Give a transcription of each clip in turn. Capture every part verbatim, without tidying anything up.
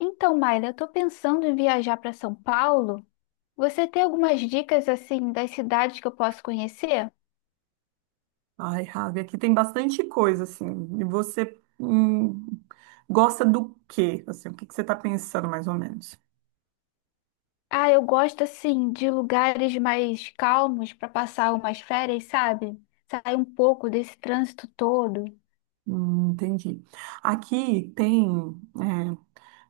Então, Mayra, eu estou pensando em viajar para São Paulo. Você tem algumas dicas assim das cidades que eu posso conhecer? Ai, Ravi, aqui tem bastante coisa, assim. E você hum, gosta do quê? Assim, o que que você está pensando, mais ou menos? Ah, eu gosto assim de lugares mais calmos para passar umas férias, sabe? Sair um pouco desse trânsito todo. Hum, entendi. Aqui tem, é,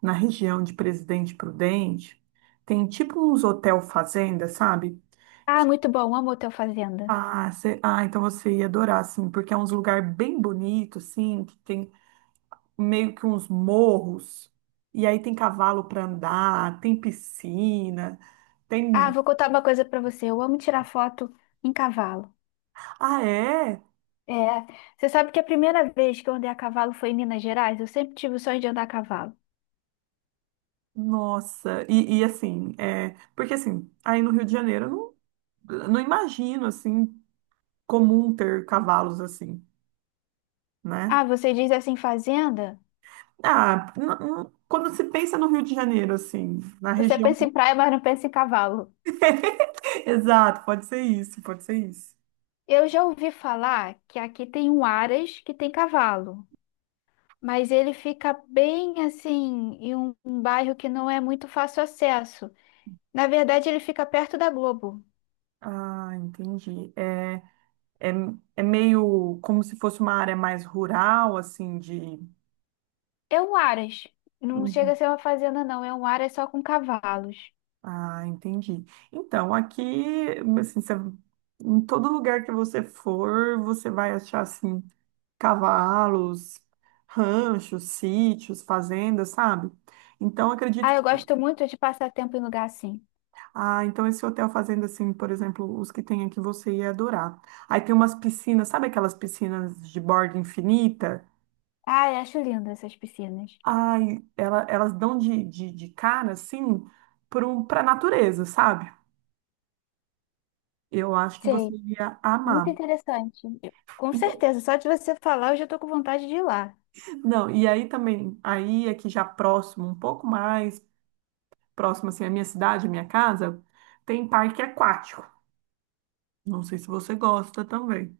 na região de Presidente Prudente, tem tipo uns hotel fazenda, sabe? Ah, Que- muito bom, amo Hotel Fazenda. Ah, cê- ah, então você ia adorar, assim, porque é uns lugar bem bonito, assim, que tem meio que uns morros, e aí tem cavalo para andar, tem piscina, Ah, tem... vou contar uma coisa para você. Eu amo tirar foto em cavalo. Ah, é? É, você sabe que a primeira vez que eu andei a cavalo foi em Minas Gerais? Eu sempre tive o sonho de andar a cavalo. Nossa, e, e assim, é, porque assim, aí no Rio de Janeiro eu não, não imagino assim comum ter cavalos assim, né? Ah, você diz assim, fazenda? Ah, n- n- quando se pensa no Rio de Janeiro, assim, na Você região. pensa em praia, mas não pensa em cavalo. Exato, pode ser isso, pode ser isso. Eu já ouvi falar que aqui tem um Aras que tem cavalo, mas ele fica bem assim, em um, um bairro que não é muito fácil acesso. Na verdade, ele fica perto da Globo. Ah, entendi. É, é, é meio como se fosse uma área mais rural, assim, de. É um Aras. Não chega Uhum. a ser uma fazenda, não. É um Aras só com cavalos. Ah, entendi. Então, aqui, assim, você- em todo lugar que você for, você vai achar, assim, cavalos, ranchos, sítios, fazendas, sabe? Então, acredito Ah, eu que... gosto muito de passar tempo em lugar assim. Ah, então esse hotel fazenda, assim, por exemplo, os que tem aqui, você ia adorar. Aí tem umas piscinas, sabe aquelas piscinas de borda infinita? Ah, eu acho lindo essas piscinas. Ai, ela, elas dão de, de, de cara, assim, para a natureza, sabe? Eu acho que você Sei, ia muito amar. interessante. Eu- com certeza, só de você falar, eu já tô com vontade de ir lá. Não, e aí também, aí aqui já próximo, um pouco mais próximo assim, a minha cidade, a minha casa, tem parque aquático. Não sei se você gosta também.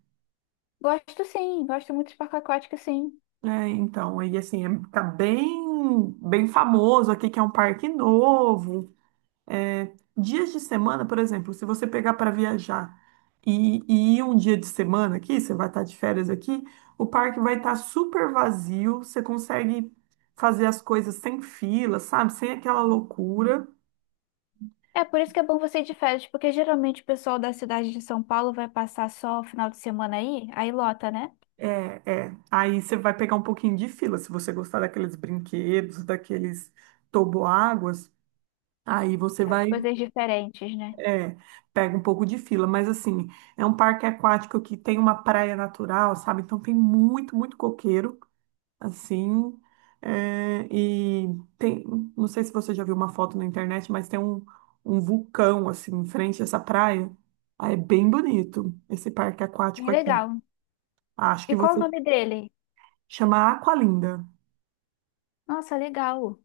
Gosto sim, gosto muito de parque aquático, sim. É, então, aí assim, é- tá bem, bem famoso aqui que é um parque novo. É, dias de semana, por exemplo, se você pegar para viajar e, e ir um dia de semana aqui, você vai estar de férias aqui, o parque vai estar super vazio, você consegue fazer as coisas sem fila, sabe? Sem aquela loucura. É por isso que é bom você ir de férias, porque geralmente o pessoal da cidade de São Paulo vai passar só o final de semana aí, aí lota, né? É, é. Aí você vai pegar um pouquinho de fila, se você gostar daqueles brinquedos, daqueles toboáguas, aí você As vai, coisas diferentes, né? é, pega um pouco de fila. Mas assim, é um parque aquático que tem uma praia natural, sabe? Então tem muito, muito coqueiro, assim. é, e tem, não sei se você já viu uma foto na internet, mas tem um, um vulcão, assim, em frente a essa praia. Aí é bem bonito esse parque Bem aquático aqui. legal. Acho E que qual o você nome dele? chama Aqualinda. Nossa, legal.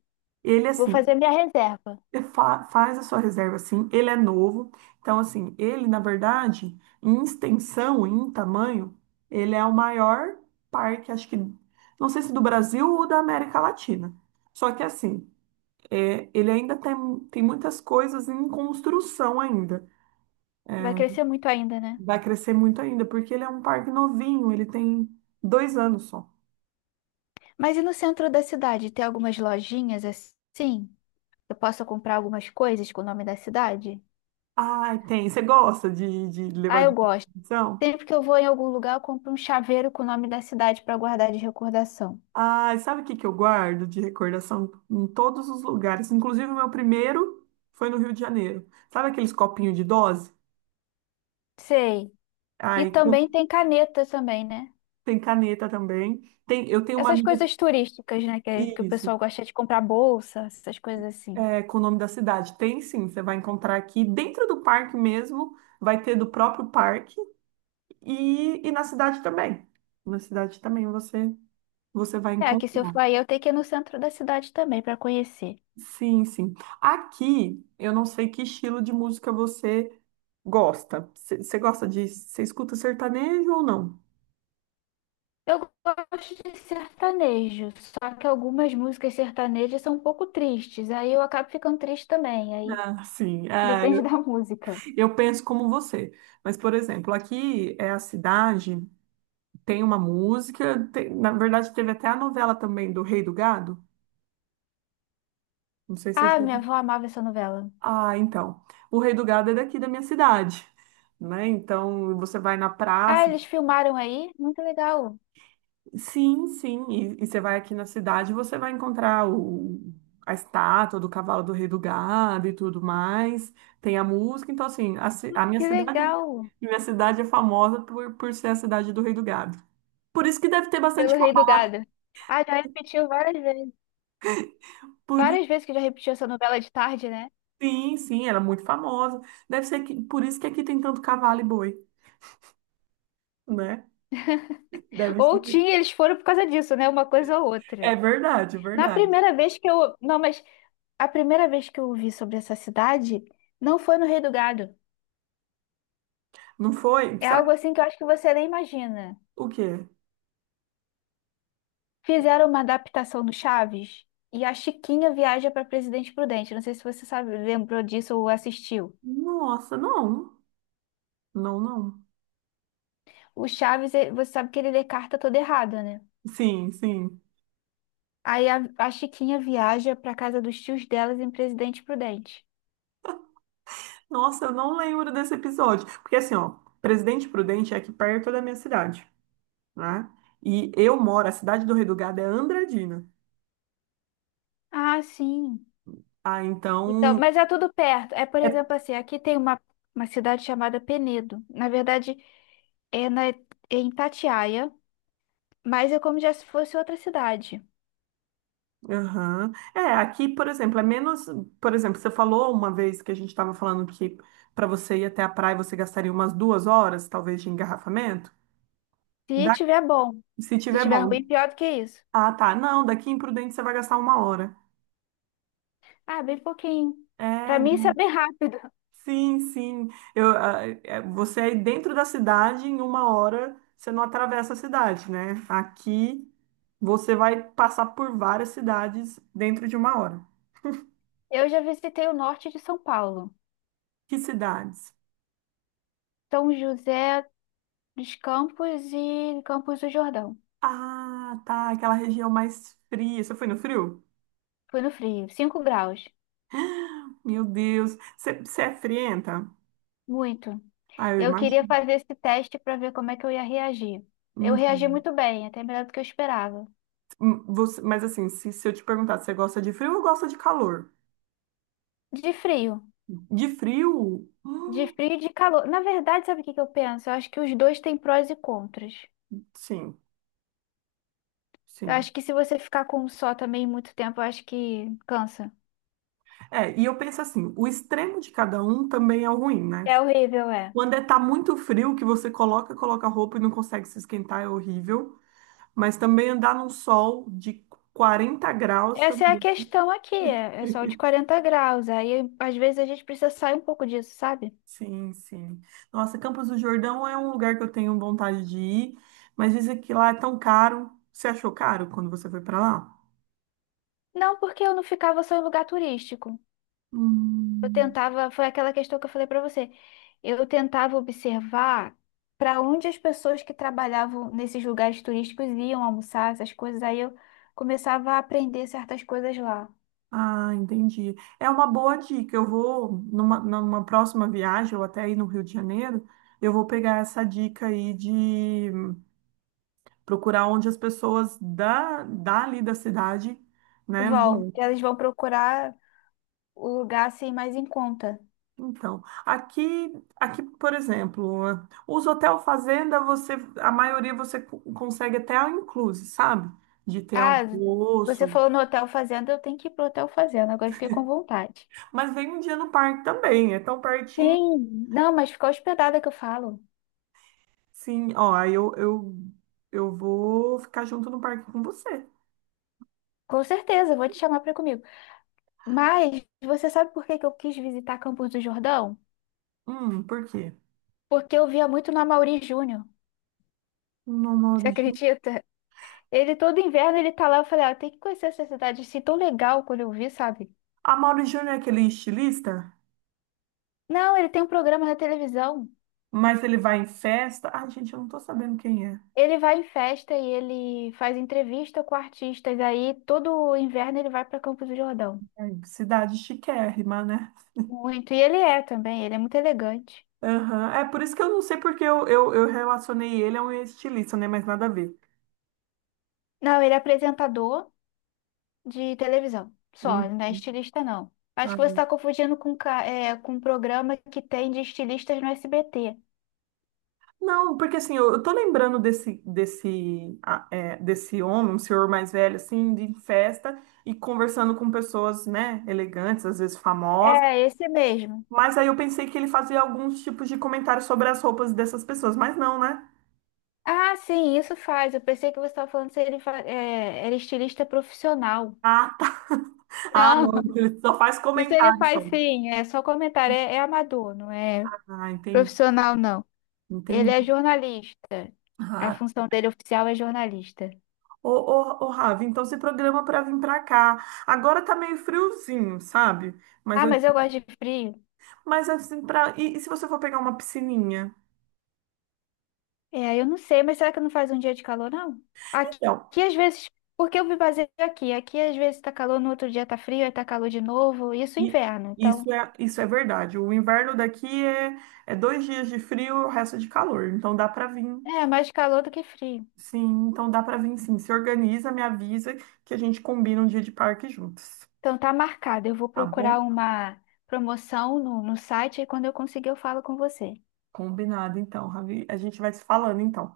Ele, Vou assim, fazer minha reserva. fa- faz a sua reserva assim, ele é novo. Então, assim, ele, na verdade, em extensão, em tamanho, ele é o maior parque, acho que, não sei se do Brasil ou da América Latina. Só que, assim, é, ele ainda tem, tem muitas coisas em construção ainda. Vai crescer muito ainda, né? Vai crescer muito ainda, porque ele é um parque novinho, ele tem dois anos só. Mas e no centro da cidade, tem algumas lojinhas assim? Eu posso comprar algumas coisas com o nome da cidade? Ai, tem. Você gosta de, de Ah, levar eu de gosto. competição? Sempre que eu vou em algum lugar, eu compro um chaveiro com o nome da cidade para guardar de recordação. Ai, sabe o que que eu guardo de recordação em todos os lugares? Inclusive, o meu primeiro foi no Rio de Janeiro. Sabe aqueles copinhos de dose? Sei. E Ai, com- também tem caneta também, né? Tem caneta também. Tem, eu tenho uma Essas amiga, coisas turísticas, né? Que, é, que o isso, pessoal gosta de comprar bolsa, essas coisas assim. é, com o nome da cidade. Tem sim, você vai encontrar aqui dentro do parque mesmo, vai ter do próprio parque e, e na cidade também. Na cidade também você, você vai É, que se eu encontrar. for aí, eu tenho que ir no centro da cidade também para conhecer. Sim, sim. Aqui, eu não sei que estilo de música você gosta. Você gosta de. Você escuta sertanejo ou não? Eu gosto de sertanejo, só que algumas músicas sertanejas são um pouco tristes. Aí eu acabo ficando triste também. Aí Ah, sim. Ah, depende eu, da música. eu penso como você. Mas, por exemplo, aqui é a cidade, tem uma música. Tem- na verdade, teve até a novela também do Rei do Gado. Não sei se você Ah, já... minha ouviu. avó amava essa novela. Ah, então. O Rei do Gado é daqui da minha cidade, né? Então, você vai na Ah, praça. eles filmaram aí? Muito legal. Sim, sim. E, e você vai aqui na cidade, você vai encontrar o, a estátua do cavalo do Rei do Gado e tudo mais. Tem a música, então assim, a, ci- a Nossa, minha que cidade, legal. minha cidade é famosa por, por ser a cidade do Rei do Gado. Por isso que deve ter Pelo bastante Rei do cavalo. Gado. Ah, já repetiu várias vezes. Por, i- Várias vezes que já repetiu essa novela de tarde, né? sim, sim, ela é muito famosa. Deve ser que, por isso que aqui tem tanto cavalo e boi, né? Deve Ou ser. tinha, eles foram por causa disso, né? Uma coisa ou É outra. verdade, é Na verdade. primeira vez que eu. Não, mas a primeira vez que eu ouvi sobre essa cidade não foi no Rei do Gado. Não foi? É Será algo que assim que eu acho que você nem imagina. o quê? Fizeram uma adaptação no Chaves e a Chiquinha viaja para Presidente Prudente. Não sei se você sabe, lembrou disso ou assistiu. Nossa, não. Não, não. O Chaves, eh, você sabe que ele lê carta toda errada, né? Sim, sim. Aí a, a Chiquinha viaja para casa dos tios delas em Presidente Prudente. Nossa, eu não lembro desse episódio. Porque assim, ó, Presidente Prudente é aqui perto da minha cidade, né? E eu moro, a cidade do Redugado é Andradina. Ah, sim. Ah, Então, então. mas é tudo perto. É, por É, exemplo, assim, aqui tem uma, uma cidade chamada Penedo. Na verdade, é, na, é em Itatiaia, mas é como já se fosse outra cidade. aham. É, aqui, por exemplo, é menos. Por exemplo, você falou uma vez que a gente estava falando que para você ir até a praia você gastaria umas duas horas, talvez, de engarrafamento. Se Da, tiver bom, se se tiver tiver bom. ruim, pior do que isso. Ah, tá. Não, daqui em Prudente você vai gastar uma hora. Ah, bem pouquinho. Para É. mim, isso é bem rápido. Sim, sim. Eu, ah, é, você aí dentro da cidade, em uma hora, você não atravessa a cidade, né? Aqui você vai passar por várias cidades dentro de uma hora. Eu já visitei o norte de São Paulo, Que cidades? São José dos Campos e Campos do Jordão. Ah, tá, aquela região mais fria. Você foi no frio? Foi no frio, cinco graus. Meu Deus. Você, você é frienta? Muito. Ah, eu Eu queria imagino. fazer esse teste para ver como é que eu ia reagir. Eu reagi Uhum. muito bem, até melhor do que eu esperava. Hum. Você, mas assim, se, se eu te perguntar se você gosta de frio ou gosta de calor? De frio, De frio? de Hum, frio e de calor. Na verdade, sabe o que que eu penso? Eu acho que os dois têm prós e contras. sim, Eu sim. acho que se você ficar com um só também muito tempo, eu acho que cansa. É, e eu penso assim, o extremo de cada um também é o ruim, né? É horrível, é. Quando é tá muito frio, que você coloca, coloca roupa e não consegue se esquentar, é horrível. Mas também andar num sol de quarenta graus Essa é a também. questão aqui, é é sol de quarenta graus. Aí, às vezes, a gente precisa sair um pouco disso, sabe? Sim, sim. Nossa, Campos do Jordão é um lugar que eu tenho vontade de ir, mas dizem que lá é tão caro. Você achou caro quando você foi pra lá? Não, porque eu não ficava só em lugar turístico. Eu Hum. tentava, foi aquela questão que eu falei para você. Eu tentava observar para onde as pessoas que trabalhavam nesses lugares turísticos iam almoçar, essas coisas. Aí eu começava a aprender certas coisas lá. Ah, entendi. É uma boa dica. Eu vou, numa, numa próxima viagem, ou até aí no Rio de Janeiro, eu vou pegar essa dica aí de procurar onde as pessoas da, dali da cidade, né, Vão, vão. elas vão procurar o lugar assim mais em conta. Então, aqui, aqui, por exemplo, os hotel fazenda, você, a maioria você co- consegue até all inclusive, sabe? De ter Ah, você almoço. falou no Hotel Fazenda, eu tenho que ir pro Hotel Fazenda. Agora eu fiquei com vontade. Mas vem um dia no parque também, é tão pertinho. Sim, não, mas ficar hospedada que eu falo. Sim, ó, aí eu, eu, eu vou ficar junto no parque com você. Com certeza, eu vou te chamar para comigo. Mas você sabe por que que eu quis visitar Campos do Jordão? Hum, por quê? Porque eu via muito na Mauri Júnior. No Você Mauri Júnior. acredita? Ele todo inverno ele tá lá, eu falei, ah, tem que conhecer essa cidade assim tão legal quando eu vi, sabe? A Mauri Júnior é aquele estilista, Não, ele tem um programa na televisão. mas ele vai em festa. Ai, gente, eu não tô sabendo quem é. Ele vai em festa e ele faz entrevista com artistas. Aí todo inverno ele vai para Campos do Jordão. É, cidade chiquérrima, né? Muito. E ele é também, ele é muito elegante. Aham. É por isso que eu não sei porque eu, eu, eu relacionei ele a um estilista, né? Mas nada a ver. Não, ele é apresentador de televisão. Só, ele Hum. não é estilista, não. Acho que você está confundindo com, ca- é, com um programa que tem de estilistas no S B T. Não, porque assim, eu, eu tô lembrando desse, desse, ah, é, desse homem, um senhor mais velho, assim, de festa e conversando com pessoas, né, elegantes, às vezes famosas. É, esse mesmo. Mas aí eu pensei que ele fazia alguns tipos de comentários sobre as roupas dessas pessoas, mas não, né? Ah, sim, isso faz. Eu pensei que você estava falando se ele fa- é, era estilista profissional. Ah, tá. Ah, Não, não, ele só faz isso ele comentários só. faz sim. É só comentário. É, é amador, não é Ah, entendi, profissional, não. Ele entendi. é jornalista. A Ah, função dele oficial é jornalista. ô, ô, ô, Ravi, então se programa é pra vir pra cá. Agora tá meio friozinho, sabe? Mas Ah, eu, mas eu gosto de frio. mas assim, pra, e e se você for pegar uma piscininha? É, eu não sei, mas será que não faz um dia de calor, não? Aqui, Então, aqui às vezes, porque eu me baseio aqui. Aqui às vezes tá calor, no outro dia tá frio, aí tá calor de novo. Isso é E inverno. Então, Isso é, isso é verdade. O inverno daqui é, é dois dias de frio e o resto é de calor. Então dá para vir, é mais calor do que frio. sim. Então dá para vir, sim. Se organiza, me avisa que a gente combina um dia de parque juntos. Então tá marcado. Eu vou Tá procurar bom? uma promoção no, no site e quando eu conseguir eu falo com você. Combinado, então, Ravi. A gente vai se falando, então.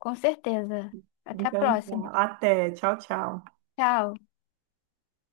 Com certeza. Até a Então, tá. próxima. Até. Tchau, tchau. Tchau.